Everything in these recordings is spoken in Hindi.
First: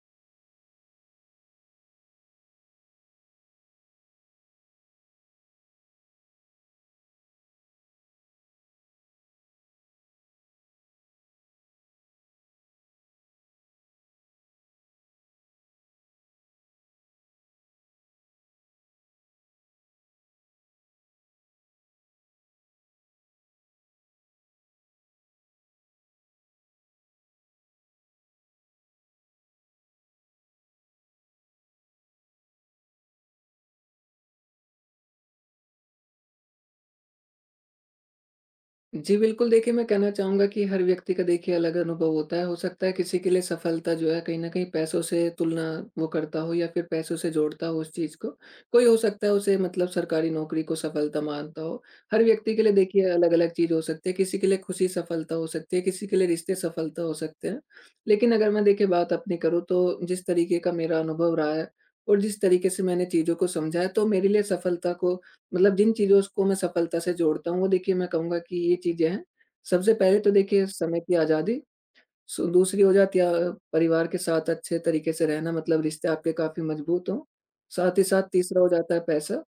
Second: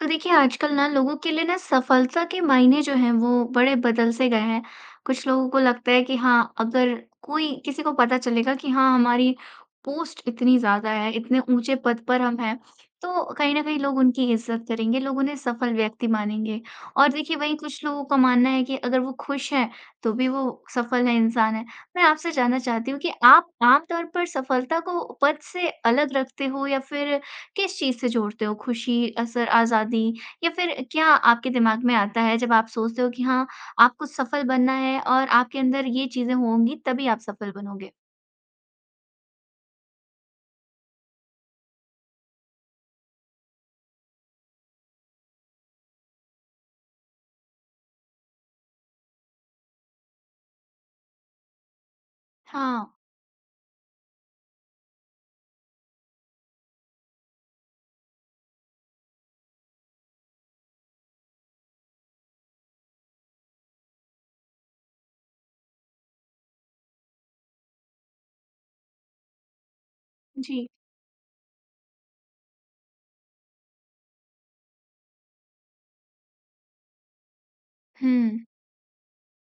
तो देखिए, आजकल ना लोगों के लिए ना सफलता के मायने जो हैं वो बड़े बदल से गए हैं। कुछ लोगों को लगता है कि हाँ, अगर कोई किसी को पता चलेगा कि हाँ, हमारी पोस्ट इतनी ज़्यादा है, इतने ऊँचे पद पर हम हैं, तो कहीं न कहीं लोग उनकी इज़्ज़त करेंगे, लोग उन्हें सफल व्यक्ति मानेंगे। और देखिए वहीं कुछ लोगों का मानना है कि अगर वो खुश हैं, तो भी वो सफल है, इंसान है। मैं आपसे जानना चाहती हूँ कि आप आम तौर पर सफलता को पद से अलग रखते हो या फिर किस चीज़ से जोड़ते हो? खुशी, असर, आज़ादी या फिर क्या आपके दिमाग में आता है जब आप सोचते हो कि हाँ, आपको सफल बनना है और आपके अंदर ये चीज़ें होंगी तभी आप सफल बनोगे? जी, बिल्कुल देखिए, मैं कहना चाहूँगा कि हर व्यक्ति का देखिए अलग अनुभव होता है। हो सकता है किसी के लिए सफलता जो है कहीं न कहीं पैसों से तुलना वो करता हो या फिर पैसों से जोड़ता हो उस चीज़ को। कोई हो सकता है उसे मतलब सरकारी नौकरी को सफलता मानता हो। हर व्यक्ति के लिए हाँ, देखिए अलग-अलग चीज़ हो सकती है। किसी के लिए खुशी सफलता हो सकती है, किसी के लिए रिश्ते सफलता हो सकते हैं। लेकिन अगर मैं देखिए बात अपनी करूँ तो जिस तरीके का मेरा अनुभव रहा है और जिस तरीके से मैंने चीज़ों को समझा है, तो मेरे लिए सफलता को मतलब जिन चीज़ों को मैं सफलता से जोड़ता हूँ, वो देखिए मैं कहूँगा कि ये चीज़ें हैं। सबसे पहले तो जी। देखिए समय की आज़ादी, सो दूसरी हो जाती है परिवार के साथ अच्छे तरीके से रहना मतलब रिश्ते आपके काफ़ी मजबूत हों। साथ ही साथ हुँ, तीसरा हो जाता है पैसा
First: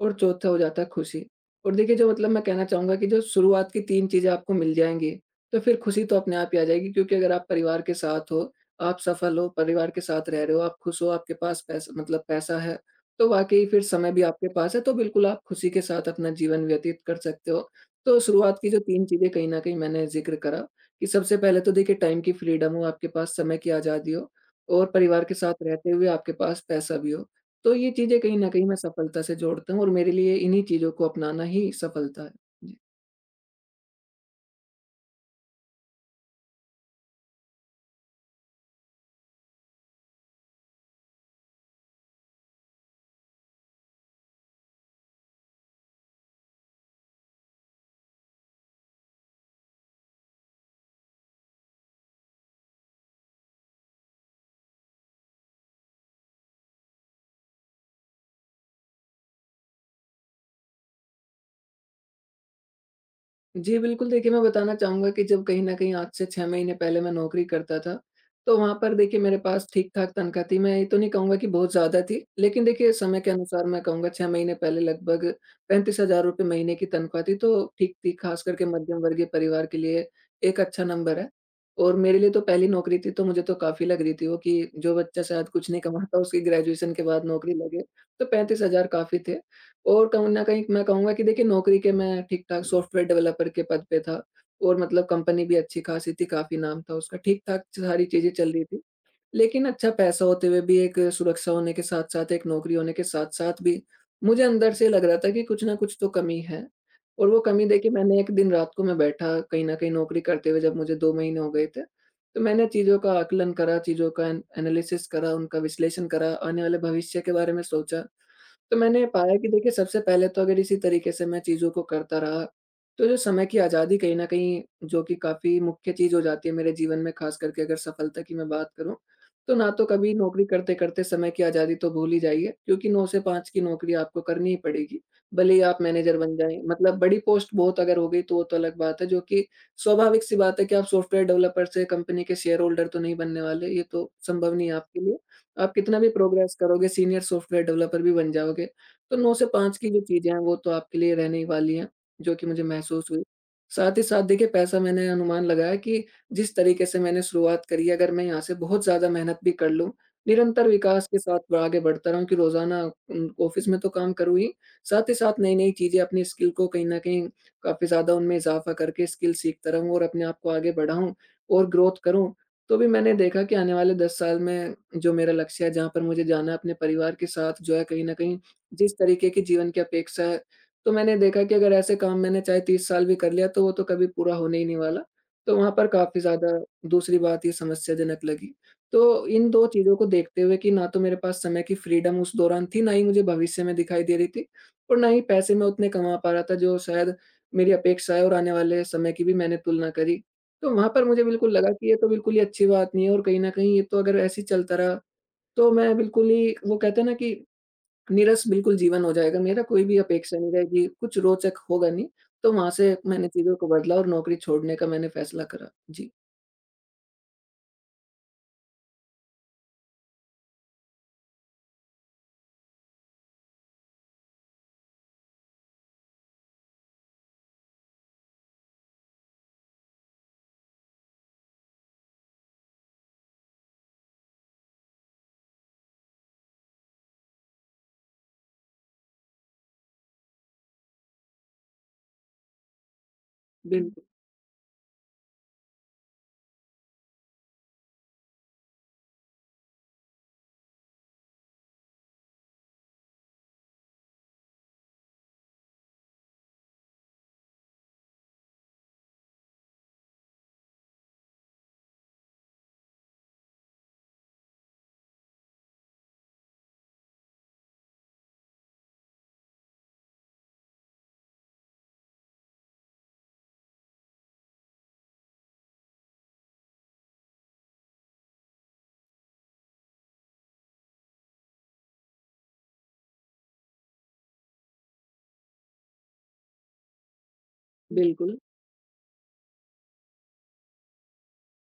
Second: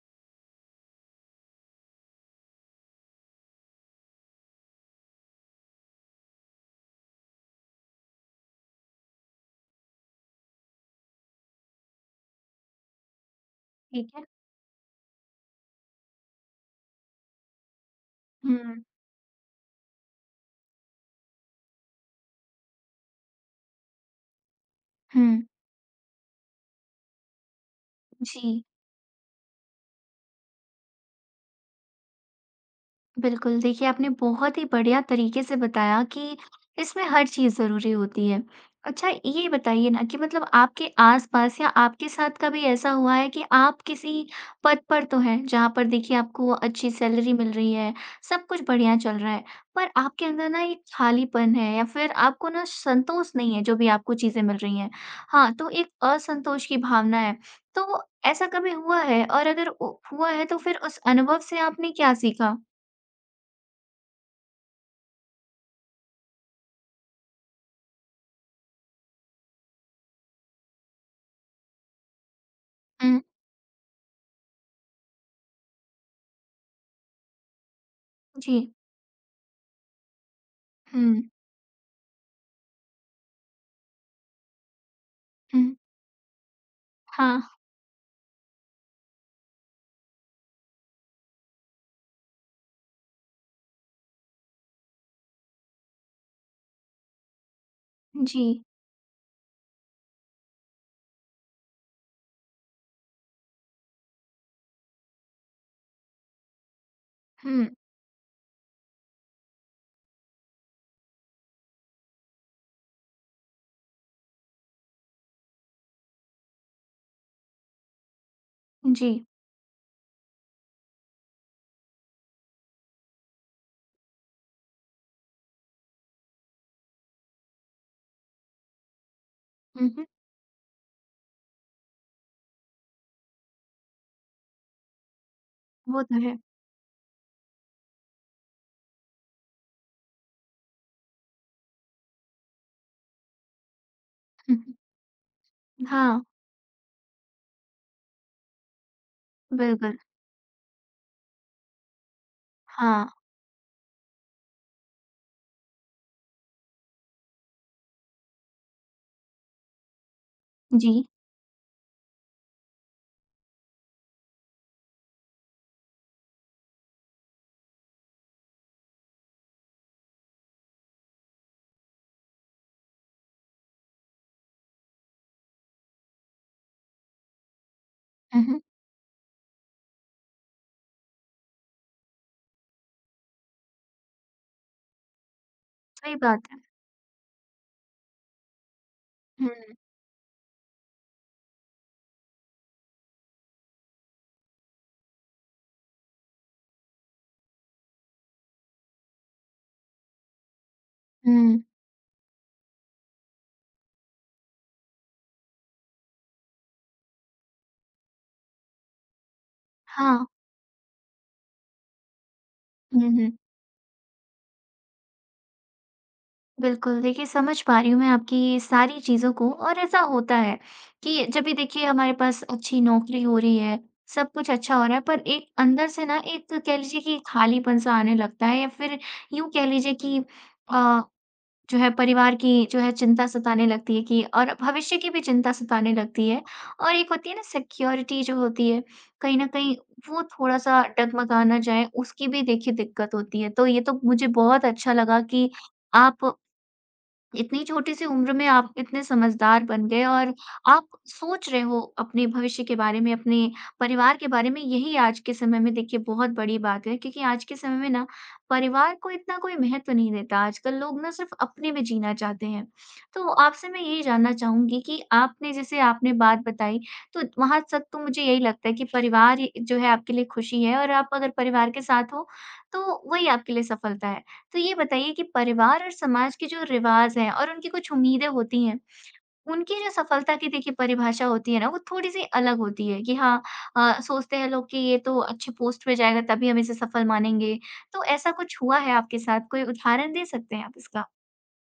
और चौथा हो जाता है खुशी। और देखिए जो मतलब मैं कहना चाहूँगा कि जो शुरुआत की 3 चीज़ें आपको मिल जाएँगी, तो फिर खुशी तो अपने आप ही आ जाएगी, क्योंकि अगर आप परिवार के साथ हो, आप सफल हो, परिवार के साथ रह रहे हो, आप खुश हो, आपके पास पैसा मतलब पैसा है, तो वाक़ई फिर ठीक समय भी है। आपके पास है, तो बिल्कुल आप खुशी के साथ अपना जीवन व्यतीत कर सकते हो। तो शुरुआत की जो हुँ, 3 चीज़ें कहीं न कहीं मैंने ज़िक्र करा कि सबसे पहले तो देखिए टाइम की फ्रीडम हो, आपके पास समय की आज़ादी हो और परिवार के हुँ, साथ रहते हुए आपके पास पैसा भी हो। तो ये चीज़ें कहीं न जी। कहीं मैं सफलता से जोड़ता हूँ और मेरे लिए इन्हीं चीज़ों को अपनाना ही सफलता है। जी। बिल्कुल, देखिए आपने बहुत ही बढ़िया तरीके से बताया कि इसमें हर चीज़ ज़रूरी होती है। अच्छा ये बताइए ना कि मतलब आपके आस-पास या आपके साथ कभी ऐसा हुआ है कि आप किसी पद पर तो हैं, जहाँ पर देखिए आपको अच्छी सैलरी मिल रही है, सब कुछ बढ़िया चल रहा है, पर आपके अंदर ना एक खालीपन है या फिर आपको ना संतोष नहीं है जो भी आपको चीज़ें मिल रही हैं। हाँ, तो एक असंतोष की भावना है, तो ऐसा कभी हुआ है? और अगर उ हुआ है तो फिर उस अनुभव से आपने क्या सीखा? जी, बिल्कुल देखिए, मैं बताना चाहूँगा कि जब कहीं न कहीं आज से 6 महीने पहले मैं नौकरी करता था, तो वहाँ पर देखिए मेरे पास ठीक-ठाक तनख्वाह थी। मैं ये तो नहीं कहूँगा कि बहुत ज़्यादा थी, लेकिन देखिए समय के अनुसार मैं कहूँगा 6 महीने पहले लगभग ₹35,000 महीने की तनख्वाह थी, तो ठीक थी। खास जी। करके मध्यम वर्गीय परिवार के लिए एक अच्छा हुँ, नंबर है। और मेरे लिए तो पहली नौकरी थी, तो मुझे तो काफ़ी लग रही थी वो, कि जो बच्चा शायद कुछ हुँ। नहीं कमाता, उसकी ग्रेजुएशन के बाद हाँ, नौकरी लगे, तो 35,000 काफ़ी थे। और कहूँ न कहीं मैं कहूँगा कि देखिए नौकरी के मैं ठीक-ठाक सॉफ्टवेयर डेवलपर के पद पे था और मतलब कंपनी भी अच्छी-खासी थी, काफ़ी नाम था उसका, ठीक-ठाक सारी चीज़ें जी। चल रही थी। लेकिन अच्छा पैसा होते हुए भी, एक सुरक्षा होने के साथ-साथ, एक नौकरी होने के साथ-साथ भी मुझे अंदर से लग रहा था कि कुछ न कुछ तो कमी है। और वो हुँ, कमी देखिए मैंने एक दिन रात को मैं बैठा कहीं न कहीं नौकरी करते हुए, जब मुझे 2 महीने हो गए थे, तो मैंने चीज़ों का आकलन करा, चीज़ों का एन एनालिसिस करा, उनका विश्लेषण करा, आने वाले भविष्य के बारे में सोचा। तो मैंने जी। पाया कि देखिए सबसे पहले तो अगर इसी तरीके से मैं चीज़ों को करता रहा, तो जो समय की आज़ादी कहीं न कहीं, जो कि काफ़ी मुख्य चीज़ हो जाती है मेरे जीवन में ख़ास करके अगर सफलता की मैं बात करूँ, तो ना तो हुँ, हुँ। कभी नौकरी करते-करते समय की आज़ादी तो भूल ही जाइए, क्योंकि 9 से 5 की नौकरी आपको करनी ही पड़ेगी। भले ही आप वो मैनेजर तो बन है। जाएँ, मतलब बड़ी पोस्ट बहुत अगर हो गई तो वो तो अलग बात है, जो कि स्वाभाविक सी बात है कि आप सॉफ्टवेयर डेवलपर से कंपनी के शेयर होल्डर तो नहीं बनने वाले, ये तो संभव हुँ, नहीं हुँ। है आपके लिए। आप कितना भी हाँ, प्रोग्रेस करोगे, सीनियर सॉफ्टवेयर डेवलपर भी बन जाओगे। तो 9 से 5 की बिल्कुल। जो चीज़ें हैं, वो तो आपके लिए रहने ही वाली हैं, जो कि मुझे हाँ, महसूस हुई। साथ ही साथ देखिए पैसा मैंने अनुमान लगाया कि जिस तरीके से मैंने शुरुआत करी है, अगर मैं यहाँ से बहुत ज़्यादा मेहनत भी कर लूँ, निरंतर जी। विकास के साथ ब आगे बढ़ता रहूँ, कि रोज़ाना ऑफ़िस में तो काम करूँ ही साथ नई-नई चीज़ें अपनी स्किल को कहीं न कहीं काफ़ी ज़्यादा उनमें इज़ाफ़ा करके स्किल सीखता रहूँ और अपने आप को आगे बढ़ाऊँ और ग्रोथ करूँ। तो भी मैंने देखा कि आने वाले 10 साल में जो मेरा लक्ष्य है, जहाँ पर मुझे जाना है अपने परिवार के साथ, जो है कहीं न कहीं हुँ, हुँ। जिस तरीके की जीवन की अपेक्षा है, तो मैंने देखा कि अगर ऐसे काम मैंने चाहे 30 साल भी कर लिया, तो वो तो कभी पूरा होने ही नहीं वाला। तो वहाँ पर सही काफ़ी बात ज़्यादा है। दूसरी बात ये समस्याजनक लगी। तो इन हुँ, 2 चीज़ों को देखते हुए कि ना तो मेरे पास समय की फ्रीडम उस दौरान थी, ना ही मुझे भविष्य में दिखाई दे रही थी, और ना ही पैसे मैं उतने कमा पा रहा था जो शायद मेरी अपेक्षा है, और आने वाले समय की भी मैंने तुलना करी। तो वहाँ पर मुझे बिल्कुल हुँ। लगा कि ये तो बिल्कुल ही अच्छी बात नहीं है और कहीं न कहीं ये तो अगर ऐसे ही चलता रहा, तो मैं बिल्कुल ही, वो कहते हैं ना कि नीरस बिल्कुल जीवन हो जाएगा मेरा, कोई भी हाँ। अपेक्षा नहीं रहेगी, कुछ रोचक होगा नहीं, तो वहाँ से हुँ, मैंने हुँ। चीज़ों को बदला और नौकरी छोड़ने का मैंने फैसला करा। जी, बिल्कुल, देखिए समझ पा रही हूँ मैं आपकी सारी चीज़ों को और ऐसा होता है कि जब भी देखिए हमारे पास अच्छी नौकरी हो रही है, सब कुछ अच्छा हो रहा है पर एक अंदर से ना एक कह लीजिए कि खालीपन-सा आने लगता है या फिर यूँ कह लीजिए कि अ जो है परिवार की जो है चिंता सताने लगती है कि और भविष्य की भी चिंता सताने लगती है। और एक होती है ना सिक्योरिटी जो होती है, कहीं न कहीं वो थोड़ा-सा डगमगा ना जाए उसकी भी देखिए दिक्कत होती है। तो हुँ, ये बिल्कुल, तो हुँ। मुझे बहुत अच्छा लगा कि आप इतनी छोटी-सी उम्र में आप इतने समझदार बन गए और आप सोच रहे हो अपने भविष्य के बारे में, अपने परिवार के बारे में, यही आज के समय में देखिए बहुत बड़ी बात है क्योंकि आज के समय में ना परिवार को इतना कोई महत्व नहीं देता। आजकल लोग ना सिर्फ़ अपने में जीना चाहते हैं। तो आपसे मैं यही जानना चाहूँगी कि आपने जैसे आपने बात बताई, तो वहाँ तक तो मुझे यही लगता है कि परिवार ही जो है आपके लिए खुशी है और आप अगर परिवार के साथ हो, तो वही आपके लिए सफलता है। तो ये बताइए कि परिवार और समाज के जो रिवाज हैं और उनकी कुछ उम्मीदें होती हैं, उनकी जो सफलता की देखिए परिभाषा होती है ना, वो थोड़ी-सी अलग होती है कि हाँ सोचते हैं लोग कि ये तो अच्छे पोस्ट पे जाएगा तभी हम इसे सफल मानेंगे। तो ऐसा बिल्कुल। कुछ हुआ है आपके साथ? कोई उदाहरण दे सकते हैं आप इसका?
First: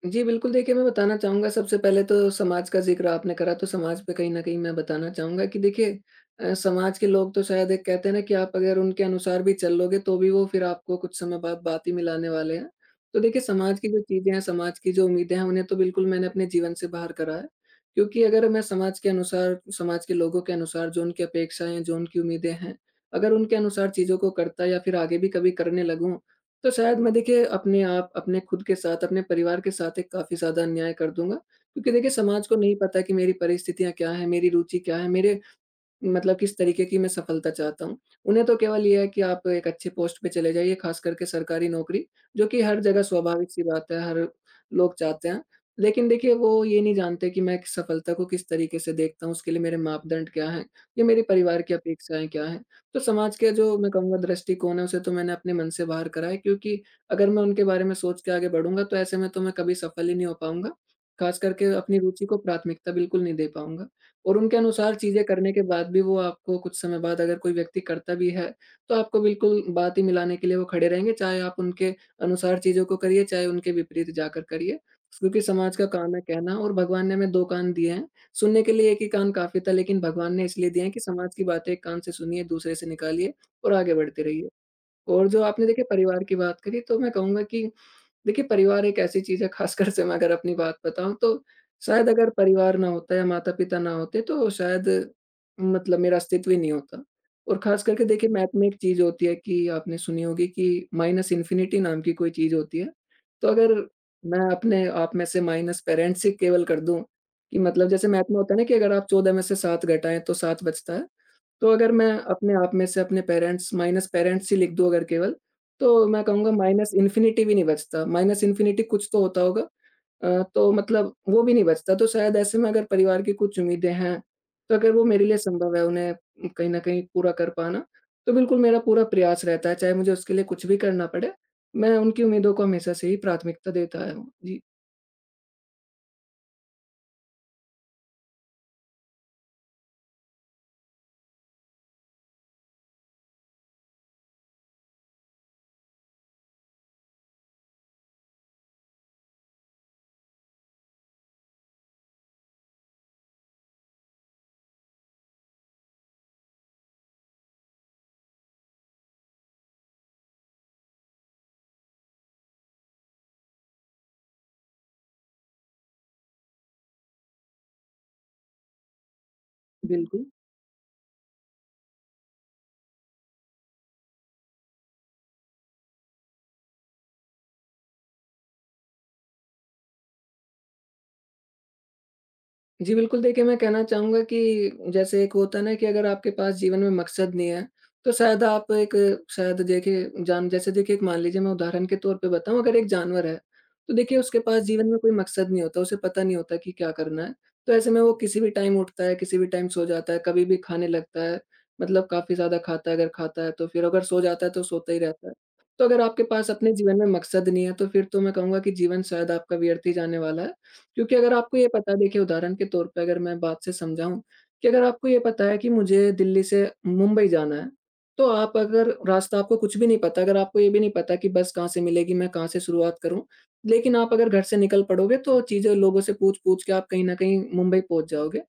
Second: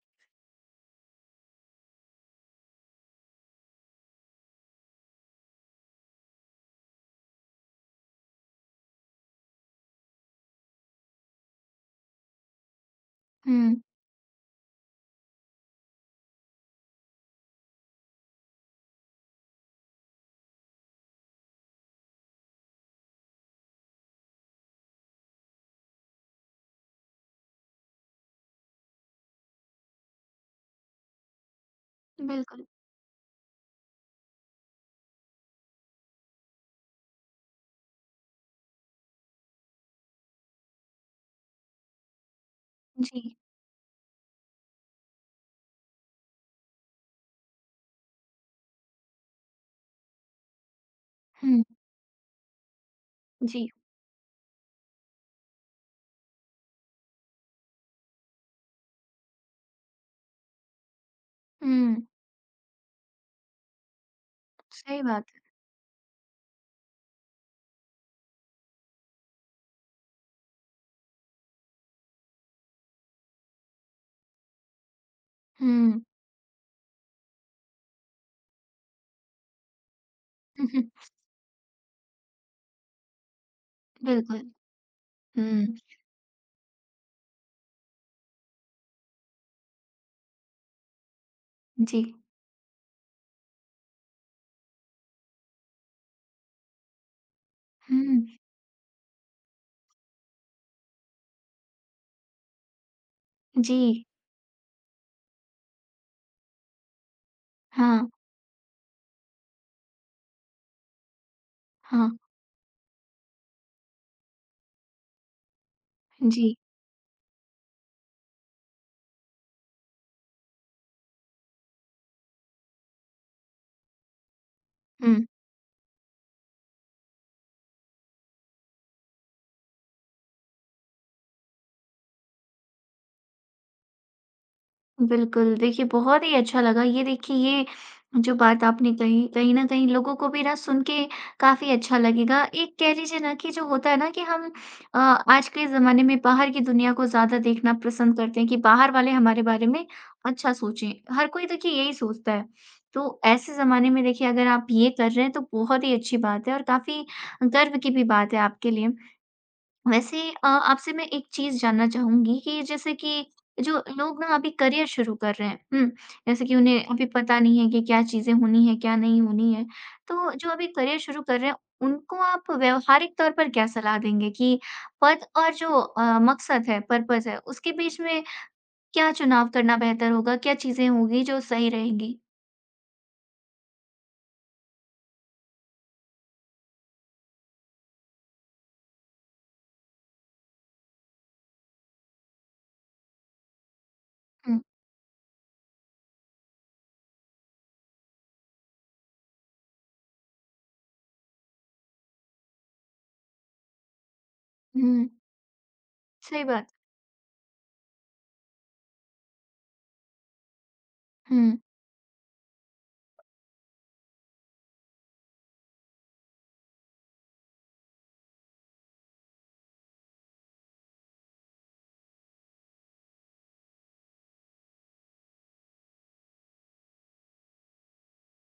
जी, बिल्कुल देखिए, मैं बताना चाहूँगा, सबसे पहले तो समाज का ज़िक्र आपने करा, तो समाज पे कहीं न कहीं मैं बताना चाहूँगा कि देखिए समाज के लोग तो शायद एक कहते हैं ना कि आप अगर उनके अनुसार भी चल लोगे तो भी वो फिर आपको कुछ समय बाद बात ही मिलाने वाले हैं। तो देखिए हुँ, समाज की जो चीज़ें हैं, समाज की जो उम्मीदें हैं, उन्हें तो बिल्कुल मैंने अपने जीवन से बाहर करा है। क्योंकि अगर मैं समाज के अनुसार, समाज के लोगों के अनुसार जो उनकी अपेक्षाएँ हैं, जो उनकी उम्मीदें हैं, अगर उनके अनुसार चीज़ों को करता या फिर आगे भी कभी करने लगूँ, तो शायद मैं देखिए अपने आप, अपने खुद के साथ, अपने परिवार के साथ एक काफ़ी ज़्यादा अन्याय कर दूँगा। क्योंकि देखिए समाज को बिल्कुल। नहीं पता कि मेरी परिस्थितियाँ क्या हैं, मेरी रुचि क्या है, मेरे मतलब किस तरीके की मैं सफलता चाहता हूँ। उन्हें तो केवल ये है कि आप एक अच्छे पोस्ट पे चले जाइए, ख़ास करके सरकारी नौकरी, जो कि हर जगह जी। स्वाभाविक-सी बात है, हर लोग चाहते हैं। लेकिन देखिए, वो ये नहीं जानते कि मैं सफलता को किस तरीके से देखता हूँ, उसके लिए मेरे मापदंड क्या हैं, या मेरे हुँ, परिवार की अपेक्षाएँ क्या हैं। तो समाज के जी। जो मैं कहूँगा दृष्टिकोण है, उसे तो मैंने अपने मन से बाहर करा है, क्योंकि अगर मैं उनके बारे में सोच के आगे बढ़ूँगा, तो ऐसे में तो मैं कभी सफल ही नहीं हो पाऊँगा। ख़ास करके अपनी हुँ, रुचि को प्राथमिकता बिल्कुल नहीं दे पाऊँगा। और उनके अनुसार सही चीज़ें बात है। करने के बाद भी वो आपको कुछ समय बाद, अगर कोई व्यक्ति करता भी है, तो आपको बिल्कुल बातें मिलाने के लिए वो खड़े रहेंगे, चाहे आप उनके अनुसार चीज़ों को करिए, चाहे उनके विपरीत जाकर करिए। क्योंकि समाज का हुँ। काम है कहना, और भगवान ने हमें 2 कान दिए हैं, सुनने के लिए 1 ही कान काफ़ी था, लेकिन भगवान ने इसलिए दिए हैं कि समाज की बातें एक कान से सुनिए, दूसरे से निकालिए और आगे बढ़ते बिल्कुल। रहिए। और जो आपने देखिए हुँ, परिवार की बात करी, तो मैं कहूँगा कि देखिए परिवार एक ऐसी चीज़ है, ख़ासकर से मैं अगर अपनी बात बताऊँ तो जी। शायद अगर परिवार ना होता या माता-पिता ना होते, तो शायद मतलब मेरा अस्तित्व ही नहीं होता। और ख़ास करके हुँ, देखिए मैथ में एक चीज़ होती है, कि आपने सुनी होगी कि माइनस इन्फिनिटी नाम की कोई चीज़ होती है। तो अगर जी। मैं अपने आप में से माइनस पेरेंट्स ही केवल कर दूँ, कि मतलब हाँ, जैसे मैथ में होता है ना कि अगर आप 14 में से 7 घटाएँ तो 7 बचता है। तो अगर हाँ। मैं अपने आप में से अपने पेरेंट्स माइनस पेरेंट्स ही लिख दूँ अगर केवल, तो मैं कहूँगा जी। माइनस इन्फिनिटी भी नहीं बचता। माइनस इन्फिनिटी कुछ तो होता होगा। तो मतलब वो भी नहीं बचता। तो शायद ऐसे में अगर परिवार की कुछ उम्मीदें हैं, तो अगर वो हुँ। मेरे लिए संभव है उन्हें कहीं न कहीं पूरा कर पाना, तो बिल्कुल मेरा पूरा प्रयास रहता है, चाहे मुझे उसके लिए कुछ भी करना पड़े। मैं उनकी उम्मीदों को हमेशा से ही प्राथमिकता देता आया हूँ। जी, बिल्कुल, देखिए बहुत ही अच्छा लगा ये देखिए ये जो बात आपने कही, कहीं न कहीं लोगों को भी ना सुन के काफ़ी अच्छा लगेगा। एक कह लीजिए ना कि जो होता है ना कि हम आज के ज़माने में बाहर की दुनिया को ज़्यादा देखना पसंद करते हैं कि बाहर वाले हमारे बारे में अच्छा सोचें। हर कोई तो देखिए यही सोचता है। तो ऐसे ज़माने में देखिए अगर आप ये कर रहे हैं तो बहुत ही अच्छी बात है और काफ़ी गर्व की भी बात है आपके लिए। वैसे आपसे मैं एक चीज़ जानना चाहूँगी कि जैसे कि जो लोग ना अभी करियर शुरू कर रहे हैं, हुँ, जैसे कि उन्हें अभी पता नहीं है कि क्या चीज़ें होनी है, क्या नहीं होनी है। बिल्कुल। तो जो अभी करियर शुरू कर रहे हैं, उनको आप व्यावहारिक तौर पर क्या सलाह देंगे कि पद और जो मकसद है, पर्पज़ है, उसके बीच में क्या चुनाव करना बेहतर होगा? क्या चीज़ें होंगी जो सही रहेंगी? जी, बिल्कुल देखिए, मैं कहना चाहूँगा कि जैसे एक होता है ना कि अगर आपके पास जीवन में मकसद नहीं है, तो शायद आप एक शायद देखिए जान जैसे देखिए एक मान लीजिए मैं उदाहरण के तौर पे बताऊँ, अगर एक जानवर है, तो देखिए उसके हुँ, पास जीवन में कोई मकसद नहीं होता, उसे पता नहीं होता कि क्या करना है। तो ऐसे में वो किसी भी टाइम उठता है, किसी भी टाइम सो जाता है, कभी भी खाने लगता है, मतलब काफ़ी ज़्यादा खाता है अगर खाता है तो फिर अगर सो जाता है तो सोता ही हुँ, रहता है। तो अगर आपके सही पास बात। अपने जीवन में मकसद नहीं है, तो फिर तो मैं कहूँगा कि जीवन शायद आपका व्यर्थ ही जाने वाला है। क्योंकि अगर हुँ, आपको ये पता है देखिए उदाहरण के तौर पे अगर मैं बात से समझाऊँ कि अगर आपको ये पता है कि मुझे दिल्ली से मुंबई जाना है, तो आप अगर रास्ता आपको कुछ भी नहीं पता, अगर आपको ये भी नहीं पता कि बस कहाँ से मिलेगी, मैं कहाँ से शुरुआत करूँ, लेकिन आप अगर घर से निकल पड़ोगे तो चीज़ें लोगों से पूछ-पूछ के आप कहीं न कहीं मुंबई पहुँच जाओगे।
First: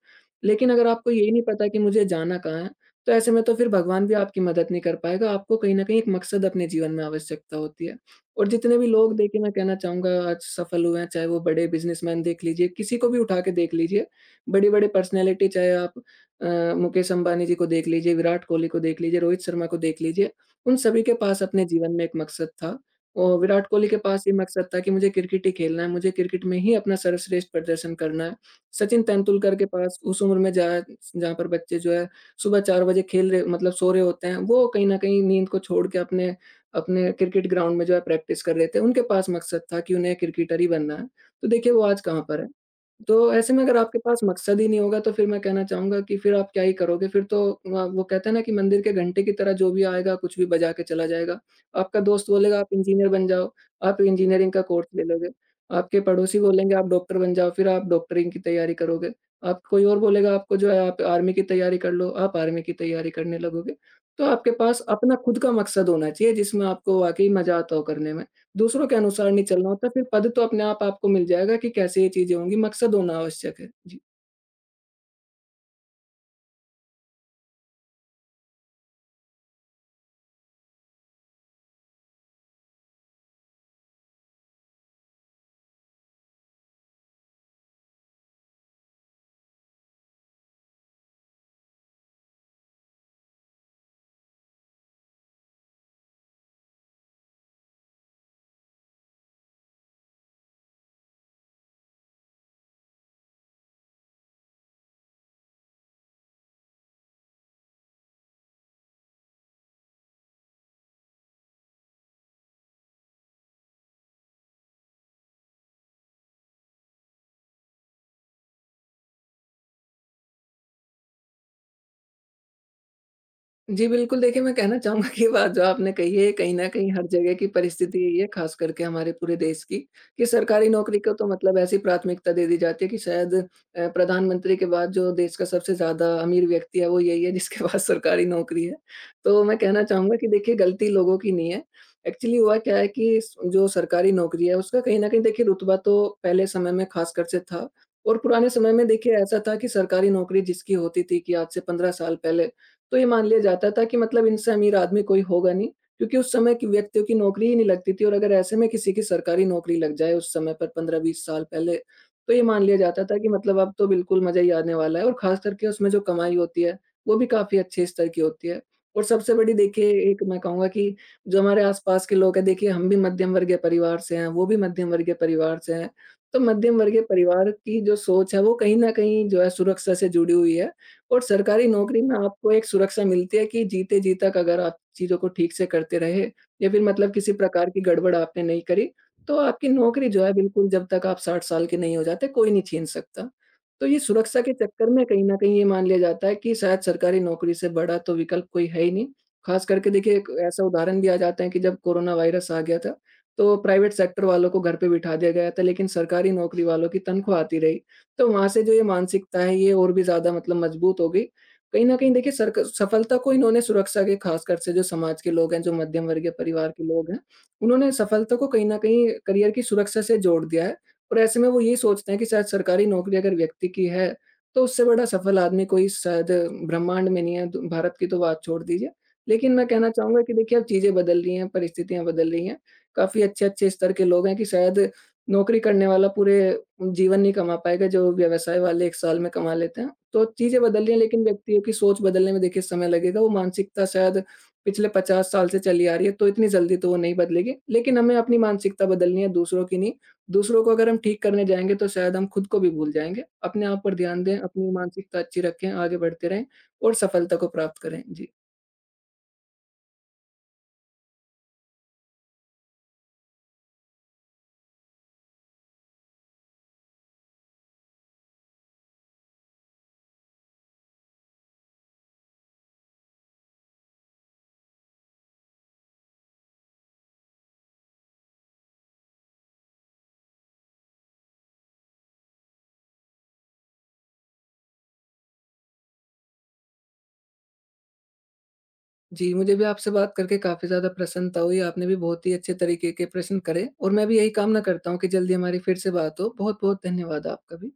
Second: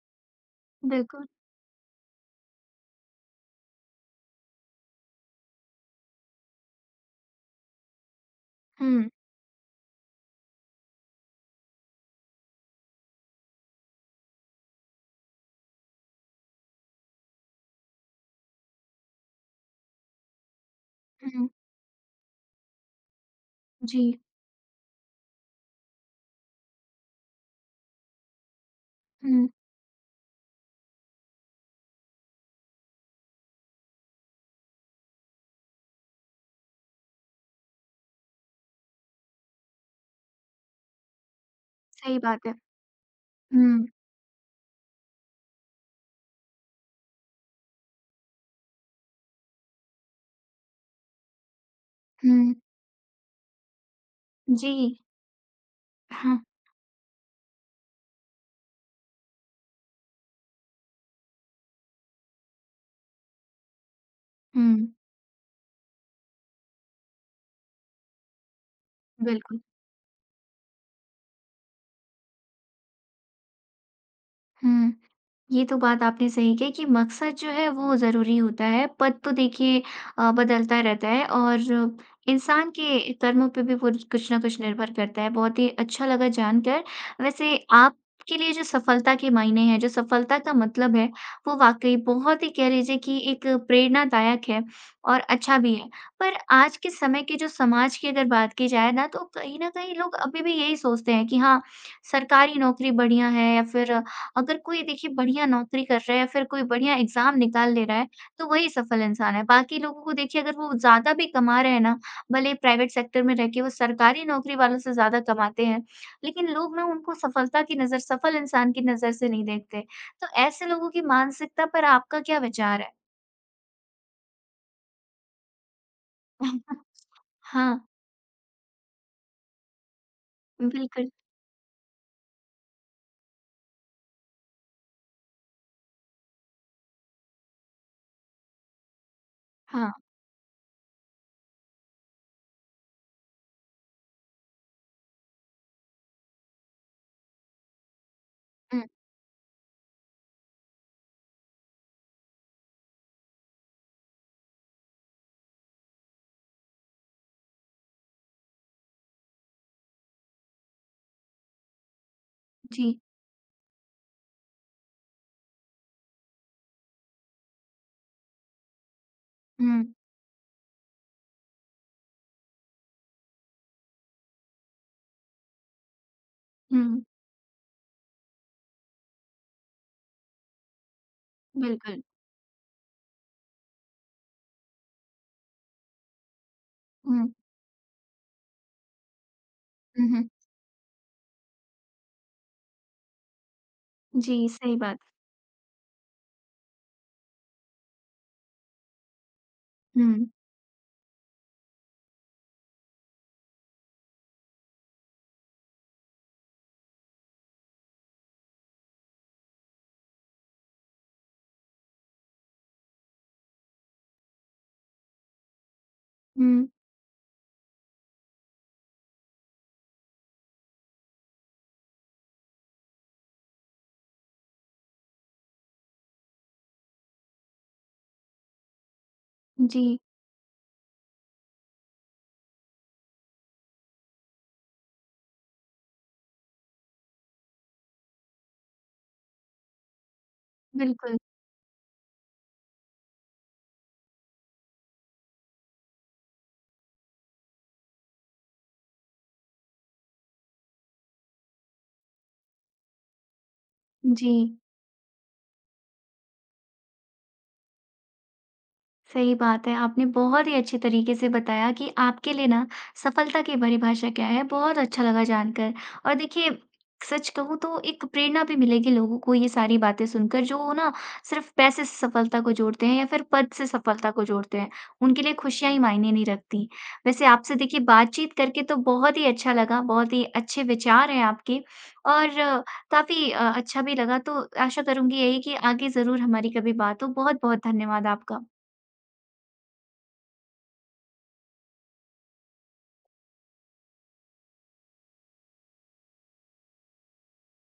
लेकिन अगर आपको बिल्कुल। यही नहीं पता कि मुझे जाना कहाँ है, तो ऐसे में तो फिर भगवान भी आपकी मदद नहीं कर पाएगा, आपको कहीं न कहीं एक मकसद अपने जीवन में आवश्यकता होती है। और जितने भी हुँ, लोग देखिए मैं कहना चाहूँगा आज सफल हुए हैं, चाहे वो बड़े बिज़नेसमैन देख लीजिए, किसी को भी उठा के देख लीजिए, बड़े-बड़े पर्सनैलिटी चाहे आप अ, मुकेश अंबानी जी को देख लीजिए, विराट कोहली को देख लीजिए, रोहित शर्मा को देख लीजिए, उन सभी के पास हुँ, अपने जीवन में एक मकसद था। और विराट कोहली के जी। पास ये मकसद था कि मुझे क्रिकेट ही खेलना है, मुझे क्रिकेट में ही अपना सर्वश्रेष्ठ प्रदर्शन करना है। सचिन हुँ, तेंदुलकर के पास उस उम्र में जहाँ जहाँ पर बच्चे जो है सुबह 4 बजे खेल रहे मतलब सो रहे होते हैं, वो कहीं न कहीं नींद को छोड़ के अपने अपने क्रिकेट ग्राउंड में जो है प्रैक्टिस कर रहे थे, उनके पास मकसद था कि उन्हें क्रिकेटर ही बनना है। तो देखिए वो आज सही कहाँ पर बात है। है। तो ऐसे में अगर हुँ, आपके पास मकसद ही नहीं होगा तो फिर मैं कहना चाहूँगा कि फिर आप क्या ही करोगे? फिर तो वो कहते हैं ना कि मंदिर के घंटे की तरह जो भी आएगा कुछ भी बजा के चला जाएगा। आपका दोस्त हुँ, बोलेगा आप इंजीनियर बन जाओ, आप इंजीनियरिंग का जी। कोर्स ले लोगे। आपके हाँ, पड़ोसी बोलेंगे आप डॉक्टर बन जाओ, फिर आप डॉक्टरिंग की तैयारी करोगे। आप कोई और बोलेगा आपको जो है आप आर्मी की तैयारी कर लो, आप आर्मी की तैयारी करने लगोगे। तो आपके पास हुँ, अपना खुद का मकसद होना चाहिए जिसमें आपको वाक़ई मज़ा आता हो करने में। दूसरों के अनुसार नहीं बिल्कुल, चलना होता, फिर पद तो अपने आप आपको मिल जाएगा कि कैसे ये चीज़ें होंगी, मकसद होना आवश्यक है। जी। हुँ। ये तो बात आपने सही कही कि मकसद जो है वो ज़रूरी होता है, पद तो देखिए बदलता रहता है और इंसान के कर्मों पे भी कुछ कुछ ना कुछ निर्भर करता है। बहुत ही अच्छा लगा जानकर। वैसे आपके लिए जो सफलता के मायने हैं, जो सफलता का मतलब है, वो वाक़ई बहुत ही कह लीजिए कि एक प्रेरणादायक है और अच्छा भी है। पर आज के समय के जो समाज की अगर बात की जाए ना, तो कहीं न कहीं लोग अभी भी यही सोचते हैं कि हाँ, सरकारी नौकरी बढ़िया है या फिर अगर कोई देखिए बढ़िया नौकरी कर रहा है या फिर कोई बढ़िया एग्ज़ाम निकाल ले रहा है, तो वही सफल इंसान है। बाकी लोगों को देखिए अगर वो ज़्यादा भी कमा रहे हैं ना, भले ही प्राइवेट सेक्टर में रह के वो सरकारी नौकरी वालों से ज़्यादा कमाते हैं, लेकिन लोग ना उनको सफल इंसान की नज़र से नहीं देखते। तो ऐसे लोगों की मानसिकता पर आपका क्या विचार है? जी, बिल्कुल, देखिए, मैं कहना चाहूँगा कि ये बात जो आपने कही है, कहीं न कहीं हर जगह की हाँ, परिस्थिति यही है, ख़ास करके हमारे पूरे देश की, कि सरकारी नौकरी बिल्कुल। को तो मतलब ऐसी प्राथमिकता दे दी जाती है कि शायद प्रधानमंत्री के बाद जो देश का सबसे ज़्यादा अमीर व्यक्ति है, वो यही है जिसके पास सरकारी नौकरी है। तो मैं कहना हाँ। चाहूँगा कि देखिए, गलती लोगों की नहीं है। एक्चुअली हुआ क्या है कि स जो सरकारी नौकरी है, उसका कहीं न कहीं देखिए रुतबा तो पहले समय में ख़ासकर से था और पुराने समय हुँ, में देखिए ऐसा था कि सरकारी नौकरी जिसकी होती थी कि आज से 15 साल पहले, तो ये मान लिया जाता था कि मतलब इनसे अमीर आदमी कोई होगा नहीं, क्योंकि उस समय की व्यक्तियों की नौकरी ही नहीं लगती थी और अगर ऐसे में किसी की सरकारी नौकरी लग जाए उस समय पर 15-20 साल पहले, तो ये मान लिया जी। जाता था कि मतलब अब तो बिल्कुल मज़ा ही आने वाला है और ख़ास करके उसमें जो कमाई होती है, वो भी काफ़ी अच्छे स्तर की होती है। और सबसे बड़ी हुँ, देखिए एक मैं कहूँगा कि जो हमारे आस-पास के लोग हैं देखिए हम भी मध्यम वर्गीय परिवार से हैं, वो भी मध्यम वर्गीय परिवार से हैं। तो मध्यम वर्गीय हुँ, परिवार की जो सोच है वो कहीं न कहीं जो है सुरक्षा से जुड़ी हुई है और सरकारी बिल्कुल। नौकरी में आपको एक सुरक्षा मिलती है कि जीते जी तक अगर आप चीज़ों को ठीक से करते रहे या फिर मतलब हुँ, किसी प्रकार की गड़बड़ आपने नहीं करी, तो आपकी हुँ, नौकरी जो हुँ। है बिल्कुल जब तक आप 60 साल के नहीं हो जाते कोई नहीं छीन सकता। तो ये जी, सुरक्षा के सही चक्कर बात। में कहीं न कहीं ये मान लिया जाता है कि शायद सरकारी नौकरी से बड़ा तो विकल्प कोई है ही नहीं। ख़ास करके देखिए हुँ, एक ऐसा उदाहरण भी आ जाता है कि जब कोरोना वायरस आ गया था, तो प्राइवेट सेक्टर वालों को घर पे बिठा दिया गया था लेकिन सरकारी नौकरी वालों की तनख्वाह आती रही। तो वहाँ से जो ये मानसिकता है ये और भी ज़्यादा मतलब मजबूत हो गई। कहीं न कहीं देखिए सरक सफलता को इन्होंने सुरक्षा के ख़ासकर से जो समाज के लोग हैं, जो मध्यम वर्गीय हुँ, परिवार के लोग हैं, उन्होंने सफलता को कहीं न कहीं करियर की सुरक्षा से जोड़ दिया है। और ऐसे में वो ये सोचते हैं कि शायद सरकारी नौकरी अगर व्यक्ति की है, तो उससे बड़ा सफल आदमी कोई शायद ब्रह्मांड में नहीं है, तो भारत की तो बात छोड़ दीजिए। लेकिन मैं कहना जी, चाहूँगा कि देखिए अब चीज़ें बदल रही हैं, परिस्थितियाँ बदल रही हैं। काफ़ी अच्छे-अच्छे स्तर के लोग हैं कि शायद नौकरी करने वाला पूरे जीवन नहीं कमा पाएगा जो व्यवसाय वाले 1 साल में कमा लेते हैं। तो चीज़ें बदल रही हैं बिल्कुल। लेकिन व्यक्तियों की सोच बदलने में देखिए समय लगेगा। वो मानसिकता शायद पिछले 50 साल से चली आ रही है तो इतनी जल्दी तो वो नहीं बदलेगी। लेकिन हमें अपनी मानसिकता बदलनी है दूसरों की नहीं। दूसरों को अगर हम ठीक करने जाएँगे तो शायद हम खुद को भी भूल जाएँगे। अपने आप पर ध्यान जी। दें, अपनी मानसिकता अच्छी रखें, आगे बढ़ते रहें और सफलता को प्राप्त करें। जी। सही बात है। आपने बहुत ही अच्छे तरीके से बताया कि आपके लिए ना सफलता की परिभाषा क्या है, बहुत अच्छा लगा जानकर। और देखिए सच कहूँ तो एक प्रेरणा भी मिलेगी लोगों को ये सारी बातें सुनकर जो ना सिर्फ़ पैसे से सफलता को जोड़ते हैं या फिर पद से सफलता को जोड़ते हैं। उनके लिए खुशियाँ ही मायने नहीं रखती। वैसे आपसे देखिए बातचीत करके तो बहुत ही अच्छा लगा, बहुत ही अच्छे विचार हैं आपके और काफ़ी अच्छा भी लगा। तो आशा करूँगी यही कि आगे ज़रूर हमारी कभी बात हो। बहुत-बहुत धन्यवाद आपका। जी, मुझे भी आपसे बात करके काफ़ी ज़्यादा प्रसन्नता हुई। आपने भी बहुत ही अच्छे तरीके के प्रश्न करे और मैं भी यही कामना करता हूँ कि जल्दी हमारी फिर से बात हो। बहुत-बहुत धन्यवाद आपका भी।